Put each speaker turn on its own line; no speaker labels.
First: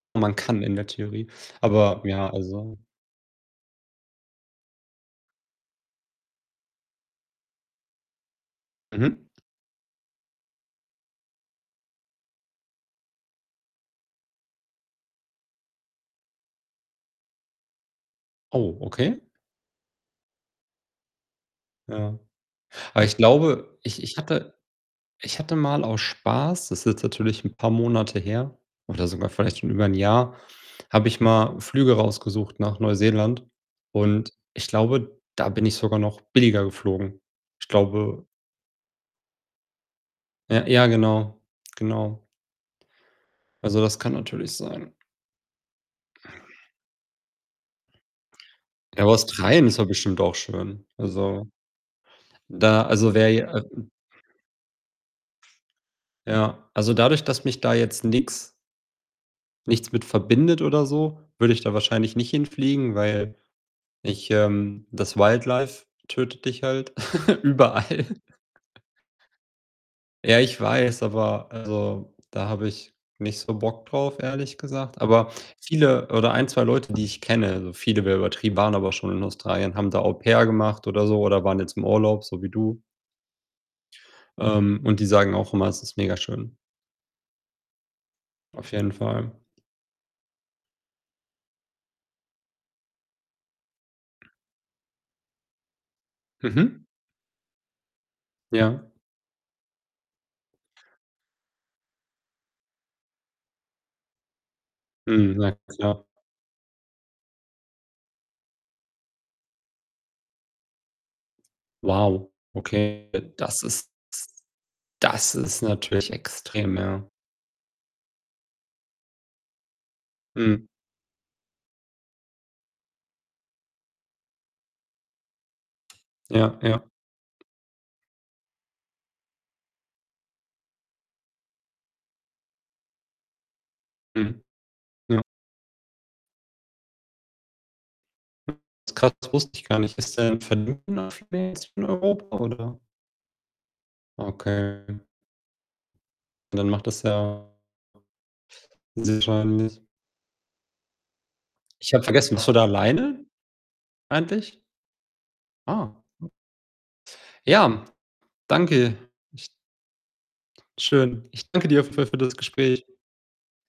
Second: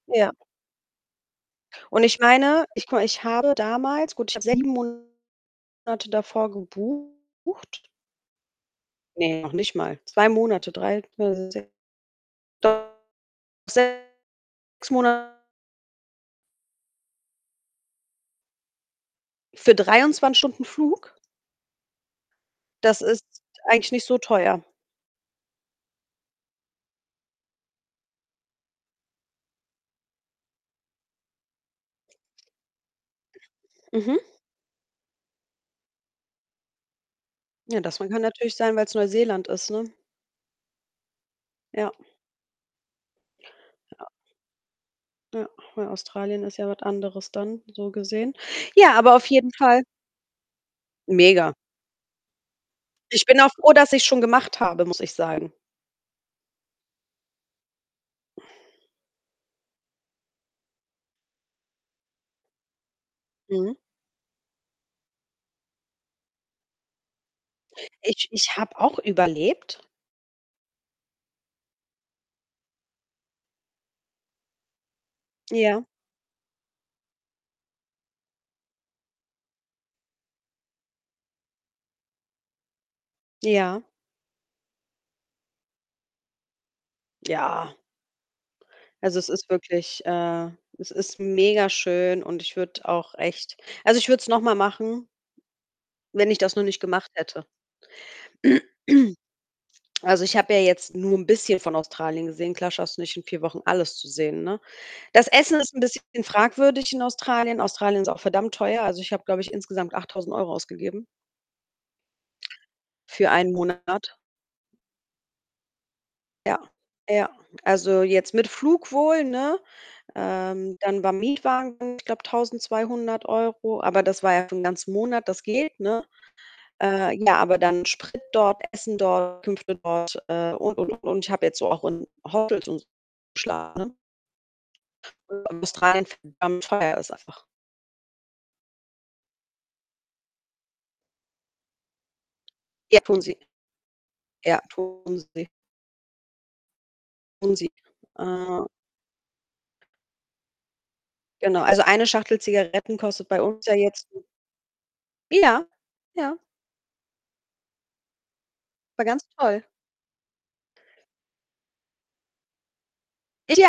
Ja.
Man kann in der Theorie aber
Und ich
ja,
meine,
also
ich gucke mal, ich habe damals gut, ich habe 7 Monate davor gebucht.
Mhm.
Ne, noch nicht mal. 2 Monate, 3, [unintelligible] 6 Mona
Oh, okay.
für 23 Stunden Flug.
Ja.
Das
Aber ich
ist
glaube,
eigentlich
ich
nicht
ich
so
hatte
teuer.
ich hatte mal aus Spaß das ist jetzt natürlich 'n paar Monate her oder sogar vielleicht schon über 'n Jahr, habe ich mal Flüge rausgesucht nach Neuseeland
Mhm.
und ich glaube, da bin ich sogar noch billiger geflogen. Ich
Ja, das Mann kann
glaube
natürlich sein, weil‘s Neuseeland ist, ne?
Ja, ja genau.
Ja.
Genau. Also, das
Ja.
kann natürlich sein.
Ja, weil Australien ist ja was anderes dann so gesehen. Ja,
Ja,
aber auf jeden
Australien ist
Fall
ja bestimmt auch schön. Also,
Mega.
da also,
Ich
wär
bin auch
ja, äh,
froh,
hm
dass ich‘s schon gemacht habe, muss ich sagen.
Ja, also dadurch, dass mich da jetzt nix nichts mit verbindet oder so, würde ich da wahrscheinlich nicht hinfliegen, weil
Mhm.
ich, ähm das Wildlife tötet dich halt überall.
Ich ich habe auch überlebt.
Ja, ich weiß, aber also, da habe ich nicht so Bock drauf, ehrlich gesagt. Aber
Ja.
viele oder 1, 2 Leute, die ich kenne also, viele wär übertrieben, waren aber schon in Australien, haben da Au-Pair gemacht oder so oder waren jetzt im Urlaub so wie du
Ja.
ähm, und die sagen auch immer, es ist mega schön.
Ja.
Auf jeden
Also, es
Fall.
ist wirklich, äh es ist mega schön und ich würde auch echt also, ich würde es noch mal machen, wenn ich das noch nicht
Mhm.
gemacht hätte.
Ja.
Also, ich habe ja jetzt nur 'n bisschen von Australien gesehen. Klar schaffst du nicht in 4 Wochen alles zu sehen, ne? Das
Mhm, na
Essen ist 'n bisschen
klar.
fragwürdig in Australien. Australien ist auch verdammt teuer. Also, ich habe, glaube ich, insgesamt 8.000 € ausgegeben.
Wow, okay,
Für einen
das ist
Monat.
s das ist natürlich
Ja,
extrem, ja.
ja. Also, jetzt mit Flug wohl, ne?
Mhm.
Ähm, dann war Mietwagen ich glaube 1.200 €, aber das war ja für 'n ganzen Monat, das geht, ne?
Ja, ja.
Äh, ja, aber dann Sprit dort, Essen dort, Unterkünfte dort, äh, und, und, und. Und ich habe jetzt so auch in Hotels und so geschlafen, ne?
Mhm, ja.
[unintelligible] Australien verdammt teuer ist einfach.
Hm, [unintelligible] das wusste ich gar nicht. [unintelligible] von Europa oder?
Ja, tun sie. Ja,
Okay.
tun sie.
Dann macht das ja
Tun sie. Äh
sehr wahrscheinlich
Genau. Also,
Ich habe
eine
vergessen,
Schachtel
bist du da
Zigaretten
alleine,
kostet bei uns ja jetzt [unintelligible]
eigentlich?
Ja,
Ah.
ja.
Ja, danke,
War ganz
ich
toll.
Schön. Ich danke dir für für das Gespräch.
[unintelligible]